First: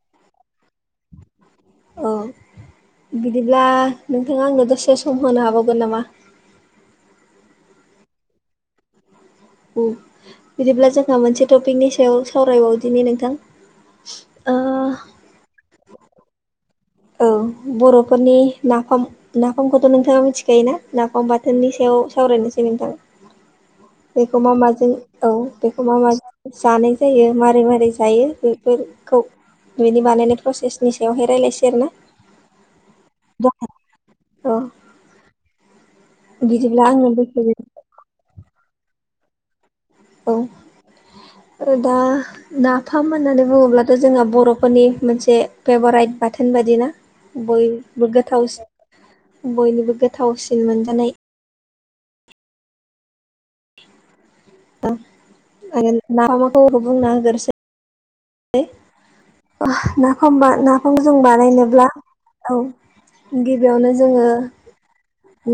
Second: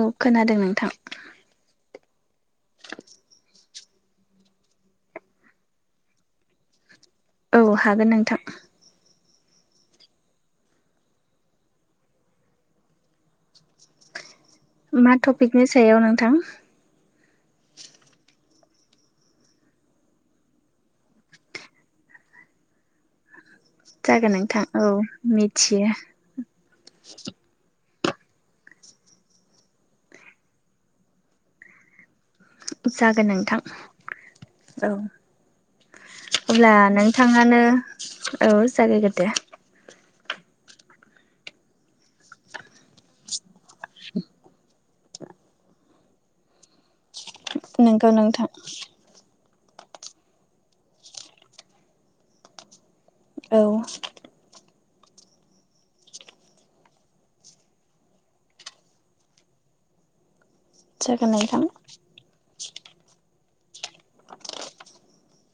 औ खोनादों नोंथां। औ बिदिब्ला नोंथाङा आंनो दसे सम होनो हाबावगोन नामा? औ हागोन नोंथां। उम बिदिब्ला जोंहा मोनसे टपिकनि सायाव सावरायबावदिनि नोंथां। ओ मा टपिकनि सायाव नोंथां? औ बर'फोरनि नाफाम नाफामखौथ' नोंथाङा मिथिखायोना नाफाम बाथोननि सायाव सावरायनोसै नोंथां। [inaudible] बेखौ मा माजों औ बेखौ मिथियो मा माजों जानाय जायो मारै मारै जायो बेफोरखौ बिनि बानायनाय प्रसेसनि सायावहाय रायज्लायसै आरो ना। जागोन नोंथां औ अब्ला बिदिब्ला आङो नोंथाङानो बेखेवनो औ जागाय ग्रोदो। औ दा नाफाम होननानै बुङोब्लाथ' जोंहा बर'फोरनि मोनसे फेभाराइट बाथोन बायदि ना नोंगौ बयबो नोंथां गोथावसिन बयनिबो गोथावसिन मोनजानाय औ [unintelligible] आरो नाफाम खौ बुंना होग्रोनोसै नाफाम नाफाम जों जागोन नोंथां बानायनोब्ला औ गिबियावनो जोङो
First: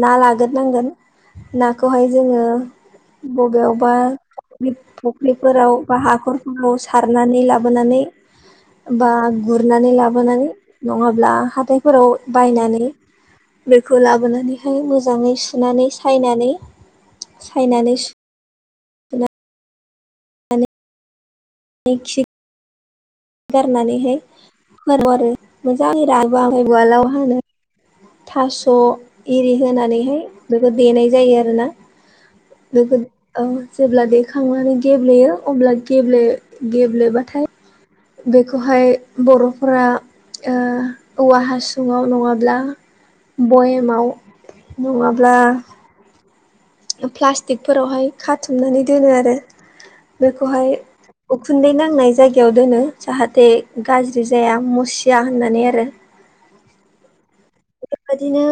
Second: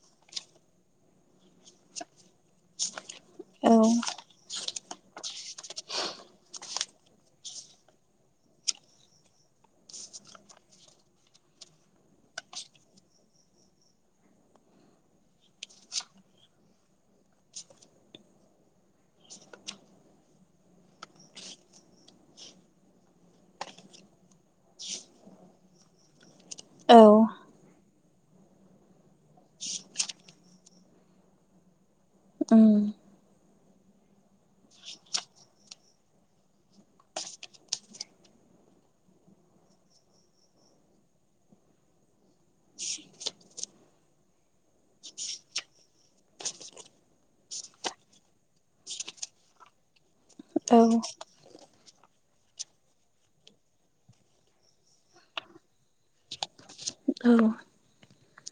ना लाग्रोनांगोन नाखौहाय जोङो औ बबेयावबा फुख्रिफोराव बा हाखरफोराव सारनानै लाबोनानै बा गुरनानै लाबोनानै नङाब्ला हाथायफोराव बायनानै बेखौ लाबोनानैहाय मोजाङै सुनानै सायनानै सायनानै सुनानै बे खि [unintelligible] गारनानैहाय फोराननांगौ आरो मोजाङै रानबा ओमफाय औ उवालाव होनानै थास आरि होनानैहाय बेखौ देनाय जायो आरो ना उम जेब्ला देखांनानै गेब्लेयो अब्ला गेब्ले गेब्लेबाथाय बेखौहाय बर'फोरा औवा हासुंङाव नङाब्ला बयामाव नङाब्ला प्लास्टिकफोरावहाय खाथुमनानै दोनो आरो बेखौहाय औ उखुन्दै नांनाय जायगायाव दोनो जाहाथे गाज्रि जाया मुसिया होननानै आरो औ बेफोरबायदिनो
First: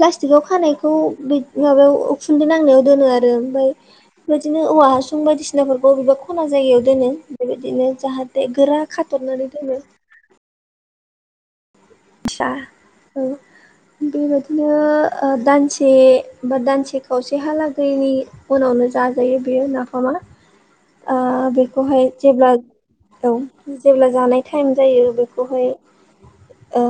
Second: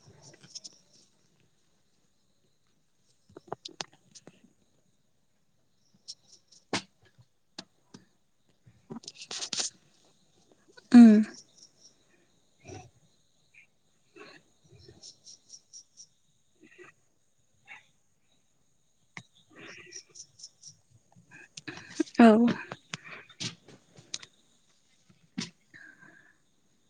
प्लास्टिकआव खानायखौ माबायाव उखुन्दै नांनायाव दोनो आरो ओमफ्राय बेबायदिनो औवा हासुं बायदिसिनाफोरखौ बबेबा खना जायगायाव दोनो बेबायदिनो जाहाथे गोरा खाथबनानै दोनो उम [unintelligible] बेबायदिनो दानसे बा दानसे खावसेहालागै उनावनो जाजायो बेयो नाफामा बे बेखौहाय औ जेब्ला औ जेब्ला जानाय टाइम जायो बेखौहाय ओ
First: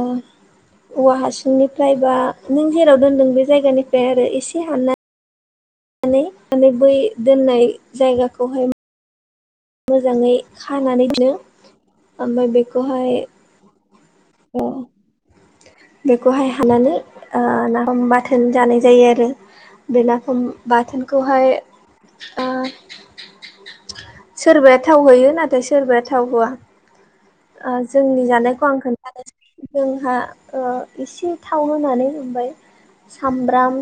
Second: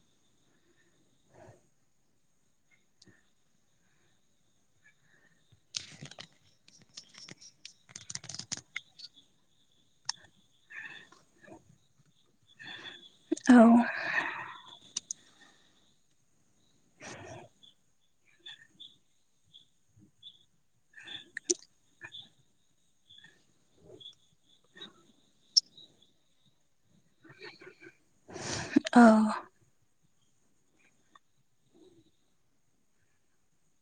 औवा हासुंनिफ्राय बा नों जेराव दोनदों बे जायगानिफ्राय आरो एसे हानना माने बै दोननाय जायगाखौहाय मोजाङै खानानै दोनफिनो ओमफ्राय बेखौहाय औ ए बेखौहाय हाननानै ओ नाफाम बाथोन जानाय जायो आरो बे नाफाम बाथोनखौहाय ओ सोरबाया थाव होयो नाथाय सोरबाया थाव होआ जोंनि जानायखौ आं औ खोन्थानोसै जोंहा एसे थाव होनानै ओमफाय सामब्राम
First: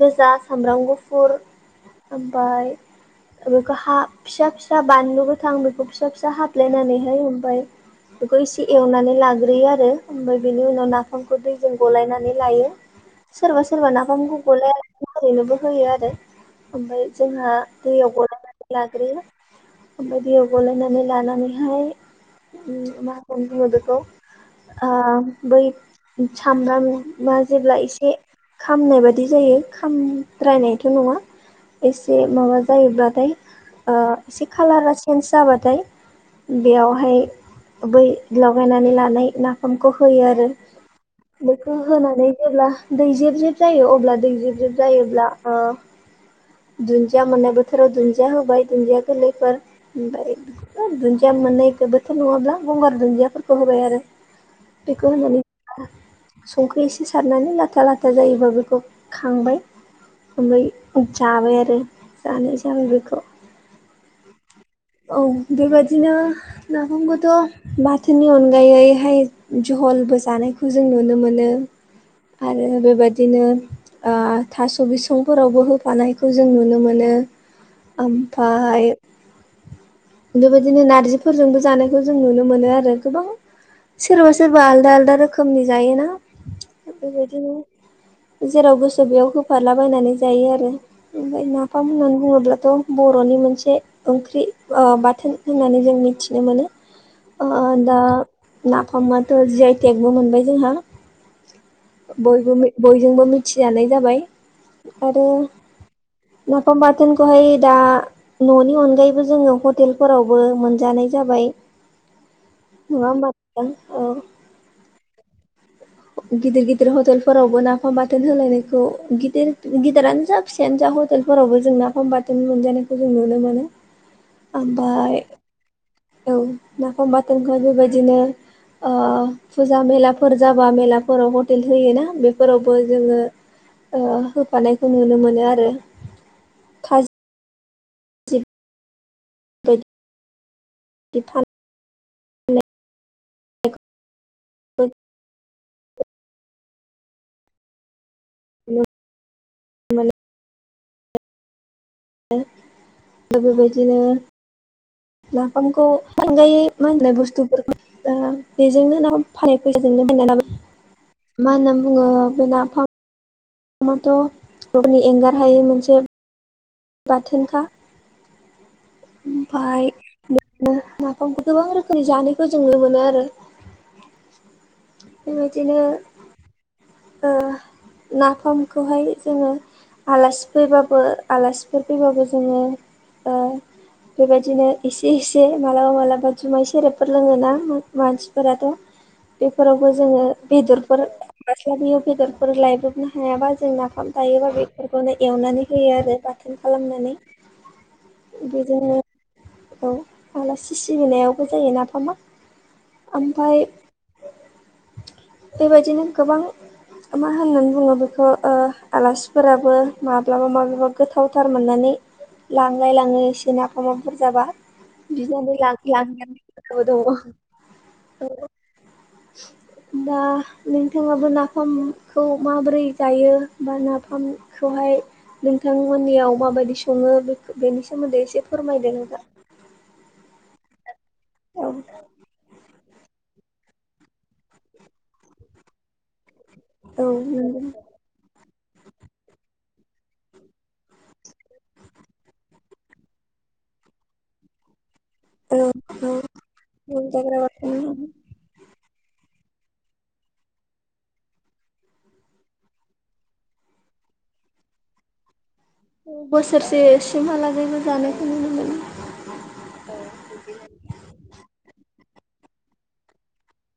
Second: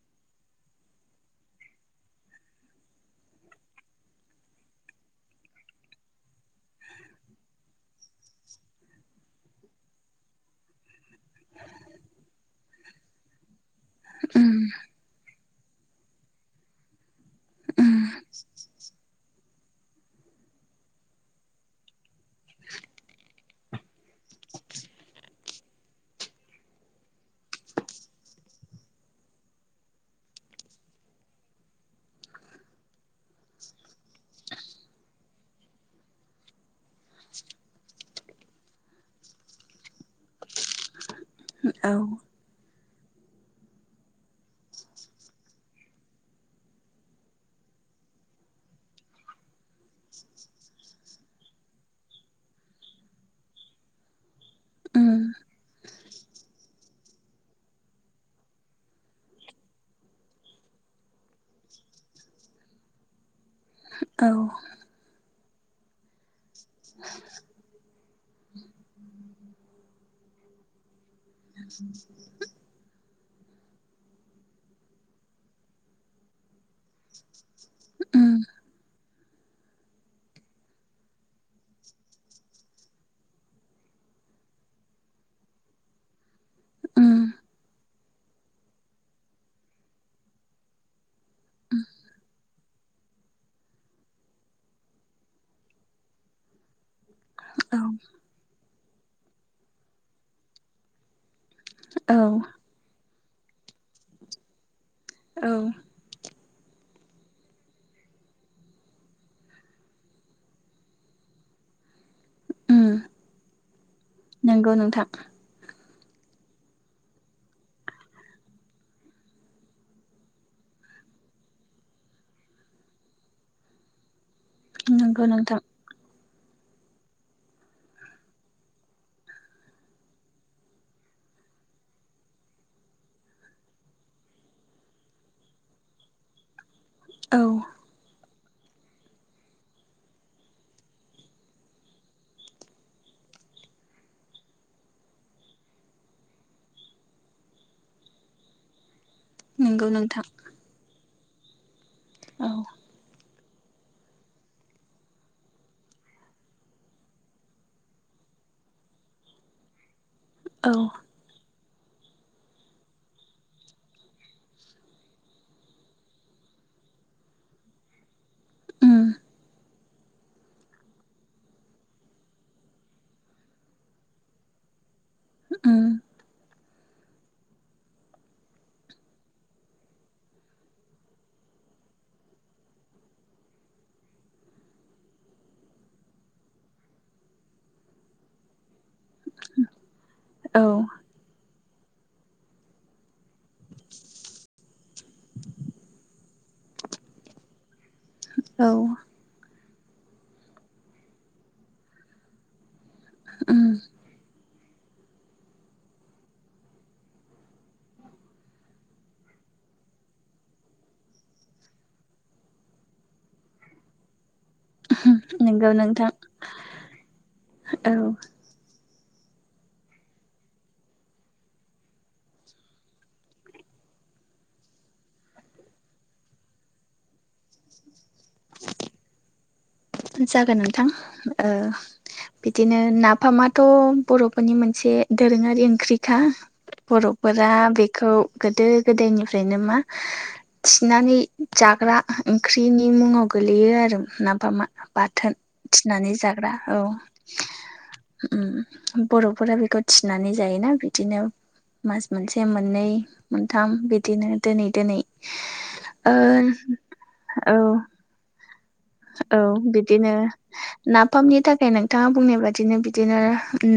गोजा सामब्राम गुफुर ओमफ्राय बेखौ हा फिसा फिसा बानलु गोथां बेखौ फिसा फिसा हाफ्लेनानैहाय ओमफ्राय बेखौ इसे एवनानै लाग्रोयो आरो ओमफ्राय बेनि उनाव नाफामखौ दैजों गलायनानै लायो सोरबा सोरबा नाफामखौ उम गलायालासैनोबो ओरैनोबो होयो आरो ओमफ्राय जोंहा उम दैयाव गलयनानै लाग्रोयो ओमफ्राय दैयाव गलायनानै लानानैहाय मा होनो बेखौ बै सामब्रामा जेब्ला एसे खामनाय बायदि जायो खामद्रायनायथ नङा एसे माबा जायोब्लाथाय एसे खालारा सेन्ज जायोबाथाय बेयावहाय बै लगायनानै लानाय नाफामखौ होयो आरो बेखौ औ होनानै जेब्ला दै जेब जेब जायो अब्ला दै जेब जेब जायोब्ला दुन्दिया मोननाय बोथोराव दुन्दिया होबाय दुन्दिया गोरलैफोर ओमफ्राय दुनदिया मोननाय [unintelligible] जोबोद नङाब्ला गंगार दुन्दियाफोरखौ होबाय आरो उम बेखौ होनानै संख्रि एसे सारनानै लाथा लाथा जायोबा बेखौ खांबाय ओमफ्राय जाबाय आरो जानाय जाबाय बेखौ औ औ बेबायदिनो नाफामखौथ' बाथोननि अनगायैहाय जलबो जानायखौ जों नुनो मोनो आरो आरो बेबायदिनो थास' बिसंफोरावबो होफानायखौ जों नुनो मोनो उम ओमफ्राय बेबायदिनो नारजि फोरजोंबो जानायखौ जों नुनो मोनो आरो गोबां सोरबा सोरबा आलदा आलदा रोखोमनि जायोना उम बेबायदिनो जेराव गोसो बेयाव होफालाबायनानै जायो आरो ओमफ्राय नाफाम होननानै बुङोब्लाथ' बर'नि मोनसे ओंख्रि आ बाथोन होननानै जों मिथिनो मोनो औ दा नाफामाथ जि आइ टेकबो मोनबाय जोंहा औ बयबो बयजोंबो मिथिजानाय जाबाय आरो औ उम नाफाम बाथोनखौहाय दा न'नि अनगायैबो जोङो हटेलफोरावबो मोनजानाय जाबाय नङा होमबा औ नंगौ नोंथां गिदिर गिदिर हटेलफोरावबो नाफाम बाथोन होलायनायखौ गिदिर गिदिरानो जा फिसायानो जा हटेलफोरावबो जों नाफम बाथोन मोनजानायखौ जों नुनो मोनो [inaudible] ओमफ्राय नंगौ नोंथां औ नाफाम बाथोनखौहाय बेबायदिनो फुजा मेलाफोर जाबा मेलाफोराव हटेल होयोना बेफोरावबो जोङो ओ होफानायखौ नुनो मोनो आरो खाजि औ बिफान [inaudible] नोंगौ मोनो नोंथां औ आरो बेबायदिनो नाफामखौ [unintelligible] मा होनलाय बुस्थुफोरखौ बेजोंनो ना फाननाय फैसाजोंनो बायना लाबो [unintelligible] औ मा होनना बुङो बे नाफाम माथ' बरनि एंगारहायै मोनसे बाथोनखा उम ओमफाय बिनो नाफामखौ गोबां रोखोमनि जानायखौ जों नुनो मोनो आरो बेबायदिनो उम ओ नाफामखौहाय जोङो आलासि फैबाबो आलासिफोर फैबाबो जोङो ओ [inaudible] बेबायदिनो एसे एसे मालाबा मालाबा जुमाय सेरेबफोर लोङोना मानसिफोराथ' बेफोरावबो जोङो औ बेदरफोर [unintelligible] लियाव बेदरफोर लायब्रबनो हायाबा जों नाफाम थायोबा बेफोरखौनो एवनानै होयो आरो बा बाथोन खालामनानै औ बिदिनो औ आलासि सिबिनायावबो जोंनि नाफामा उम ओमफाय बेबायदिनो गोबां मा होननानै बुङो बेखौ ओ आलासिफोराबो माब्लाबा माब्लाबा गोथावथार मोननानै लांलाय लाङो एसे नाफामा बुरजाबा नंगौ नोंथां औ [unintelligible] [inaudible] दा नोंथाङाबो नाफामखौ माबोरै जायो बा नाफाम खौहाय नोंथांमोननियाव माबायदि सङो बे बेनि सोमोन्दै एसे फोरमायदो नोंथां जागोन नोंथां औ बिदिनो ना नाफामाथ' बर'फोरनि मोनसे दोरोङारि ओंख्रिखा औ बर'फोरा नंगौ बे खौ गोदो गोदायनिफ्रायनो मा थिनानै जाग्रा ओंख्रिनि मुङाव गोलैयो आरो नाफामा बाथोन थिनानै जाग्रा औ बर'फोरा बेखौ थिनानै जायोना बिदिनो मास मोनसे मोननै मोनथाम बिदिनो दोनै दोनै ओ बोसोरसे औ सिमहालागैबो जानायखौ नुनो मोनो औ बिदिनो नाफामनि थाखाय नोंथाङा बुंनाय बादिनो बिदिनो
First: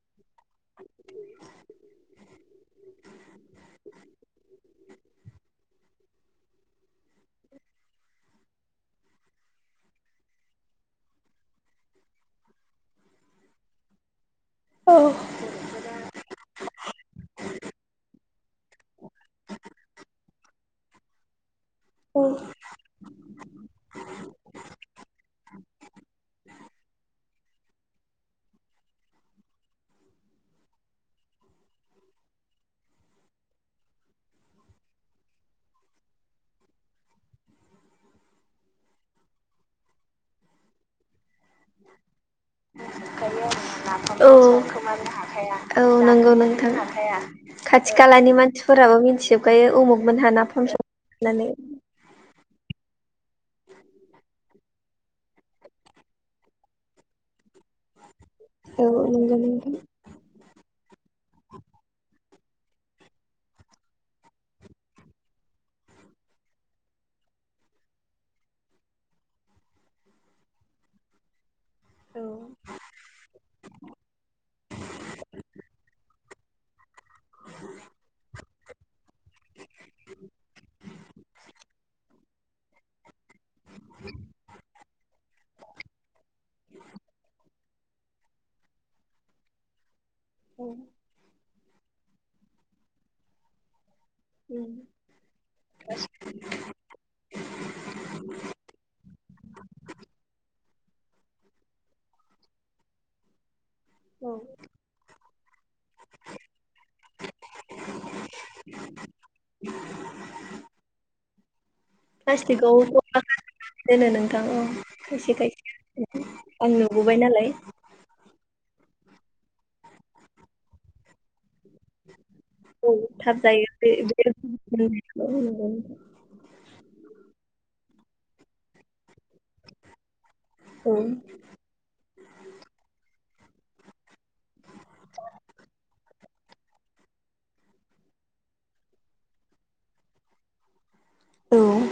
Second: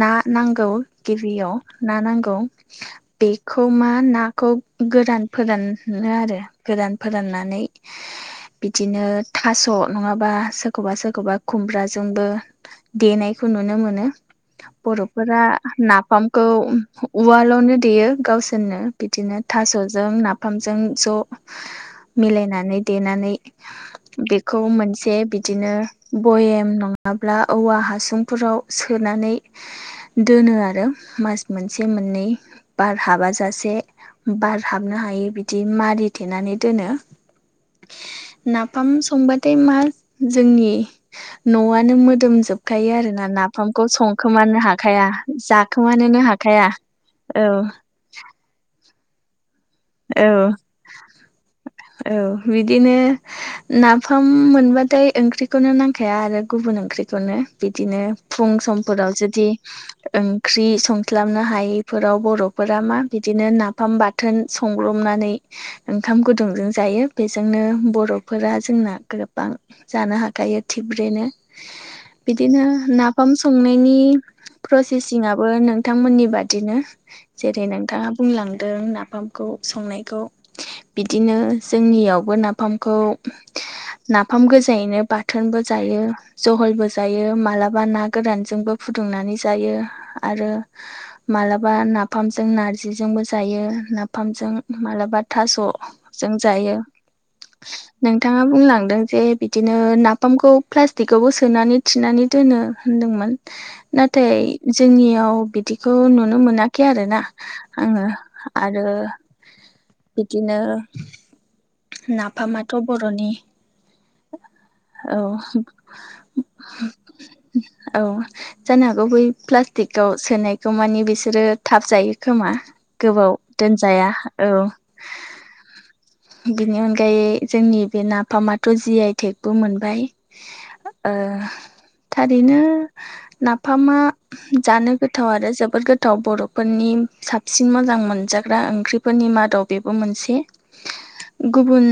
ना नांगौ गिबियाव ना नांगौ बेखौ मा नाखौ गोरान फोरानो आरो गोदान फोराननानै बिदिनो थास' नङाबा सोरखौबा सोरखौबा खुमब्राजोंबो देनायखौ नुनो मोनो औ बर'फोरा नाफाम खौ उवालावनो देयो गावसोरनो बिदिनो थास'जों नाफामजों ज' औ मिलायनानै देनानै बेखौ मोनसे बिदिनो भयाम नङाब्ला औवा हासुंफोराव सोनानै दोनो आरो मास मोनसे मोननै बार हाबाजासे बारहाबनो हायि बिदि मारिथेनानै दोनो नाफाम संबाथाय मा जोंनि न'आनो मोदोम जोबखायो आरोना नाफामखौ संखोमानो हाखाया जाखोमानोनो जानो मोननो हाखाया औ खाथि खालानि मानसिफोराबो मिथिजोबखायो उमुग औ मोनहा नाफाम संदों होननानै औ बिदिनो नाफाम मोनबाथाय ओंख्रिखौनो नांखाया आरो गुबुन ओंख्रिखौनो बिदिनो फुं औ समफोराव नंगौ जुदि नोंथां ओंख्रि संस्लाबनो हायैफोराव बर'फोरा मा बिदिनो नाफाम बाथोन संब्रबनानै ओंखाम गुदुंजों जायो बेजोंनो बर'फोरा जोंना गोबां जानो हाखायो थिब्रेनो बिदिनो नाफाम संनायनि प्रसेसिङाबो नोंथांमोननि बादिनो जेरै नोंथाङा बुंलांदों नाफाम खौ संनायखौ बिदिनो जोंनियावबो नाफामखौ नाफाम गोजायैनो बाथोनबो जायो। जहलबो जायो मालाबा ना गोरानजोंबो फुदुंनानै जायो आरो औ मालाबा नाफामजों नारजिजोंबो जायो नाफामजों मालाबा थास'जों जायो। नोंथाङा बुंलांदों जे बिदिनो नाफामखौ प्लास्टिकावबो सोनानै थिनानै दोनो होनदोंमोन। [inaudible] औ नाथाय जोंनियाव बिदिखौ नुनो मोनाखै आरोना आङो आरो बिदिनो नाफामाथ' प्लास्टिकआव जमा बर'नि दोनो नोंथां औ औ खायसे खायसे आं नुबोबाय नालाय। औ जानो हागौ बै प्लास्टिकआव सोनायखौ माने बिसोरो थाब जायो खोमा औ थाब गोबाव जायो बे दोनजाया बे औ औ बिनि अनगायै जोंनि बे नाफामाथ' जि आइ टेकबो मोनबाय। थारैनो नाफामा जानो गोथाव आरो जोबोर गोथाव बर'फोरनि साबसिन मोजां मोनजा ग्रा ओंख्रिफोरनि मादाव बेबो मोनसे। गुबुन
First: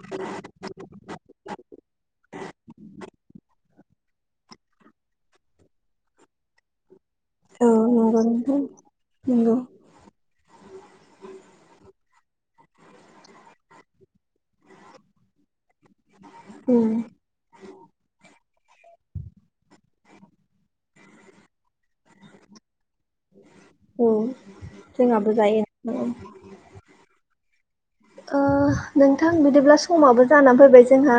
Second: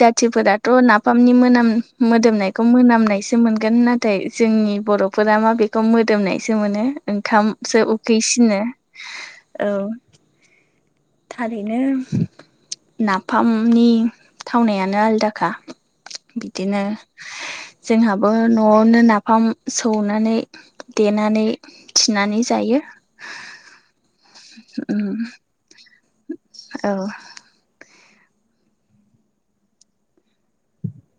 जाथिफोराथ' नाफामनि मोनाम मोदोमनायखौ मोनामनायसो मोनगोन ना थाय जोंनि बर'फोरा मा बेखौ मोदोमनायसो मोनो। ओंखामसो नंगौ नोंथां उखैसिनो नंगौ औ थारैनो नाफामनि थावनायानो आलदाखा। बिदिनो उम जोंहाबो न'आवनो नाफाम सौनानै देनानै थिनानै जायो। औ उम जोंहाबो जायो। औ ओ नोंथां बिदिब्ला समाबो जानानै फैबाय जोंहा।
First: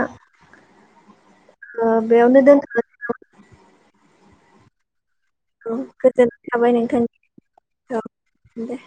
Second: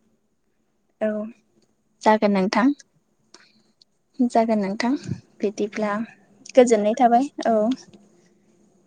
औ ओ जागोन बेयावनो नोंथां दोनथ'नोसै नामा? जागोन नोंथां। बिदिब्ला गोजोननाय थाबाय गोजोननाय नोंथांनि थाबाय औ दे